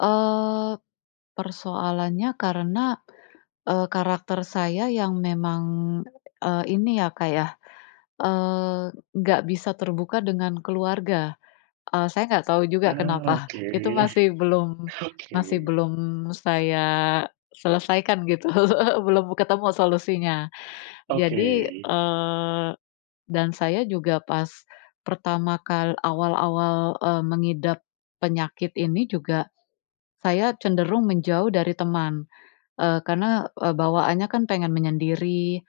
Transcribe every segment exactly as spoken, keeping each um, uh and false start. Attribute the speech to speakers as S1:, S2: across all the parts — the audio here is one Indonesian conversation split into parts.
S1: Eee, persoalannya karena, eee, karakter saya yang memang, eee, ini ya Kak ya, eee, nggak bisa terbuka dengan keluarga. Eee, saya nggak tahu juga
S2: Ah,
S1: kenapa.
S2: oke
S1: Itu masih belum
S2: oke.
S1: masih belum saya selesaikan gitu, belum ketemu solusinya.
S2: Oke.
S1: Jadi, eee, dan saya juga pas pertama kal awal-awal, eee, mengidap penyakit ini juga, saya cenderung menjauh dari teman. Eee, karena, eee, bawaannya kan pengen menyendiri,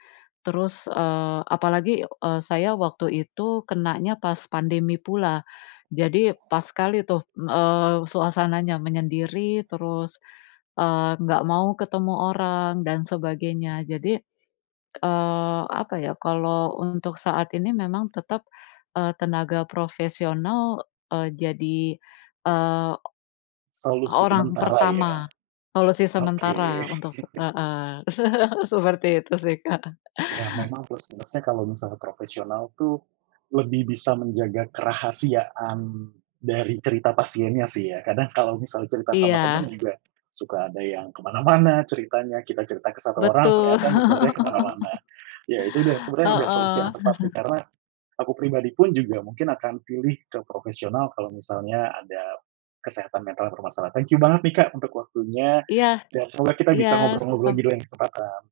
S1: terus, eee, apalagi, eee, saya waktu itu kenanya pas pandemi pula. Jadi, pas sekali tuh, m eee, suasananya, menyendiri, terus, eee, nggak mau ketemu orang dan sebagainya. Jadi, eee, apa ya, kalau untuk saat ini, memang tetap, eee, tenaga profesional, eee, jadi, eee, o
S2: Solusi
S1: orang
S2: sementara ya,
S1: pertama, solusi
S2: oke.
S1: sementara untuk heeh, seperti itu sih Kak.
S2: Iya memang plus-minusnya, kalau misalnya profesional tuh, lebih bisa menjaga kerahasiaan dari cerita pasiennya sih ya. Kadang kalau misal cerita sama teman
S1: Iya.
S2: juga, suka ada yang kemana-mana ceritanya, kita cerita ke satu orang,
S1: Betul.
S2: ternyata nyebarnya kemana-mana. Iya, itu udah, sebenarnya udah solusi
S1: Heeh.
S2: yang tepat sih, karena, aku pribadi pun juga mungkin akan pilih ke profesional kalau misalnya ada, kesehatan mental bermasalah. Thank you banget nih Kak, untuk waktunya,
S1: Iya.
S2: dan semoga kita
S1: Iya,
S2: bisa
S1: s
S2: ngobrol-ngobrol
S1: sam
S2: lagi di lain kesempatan.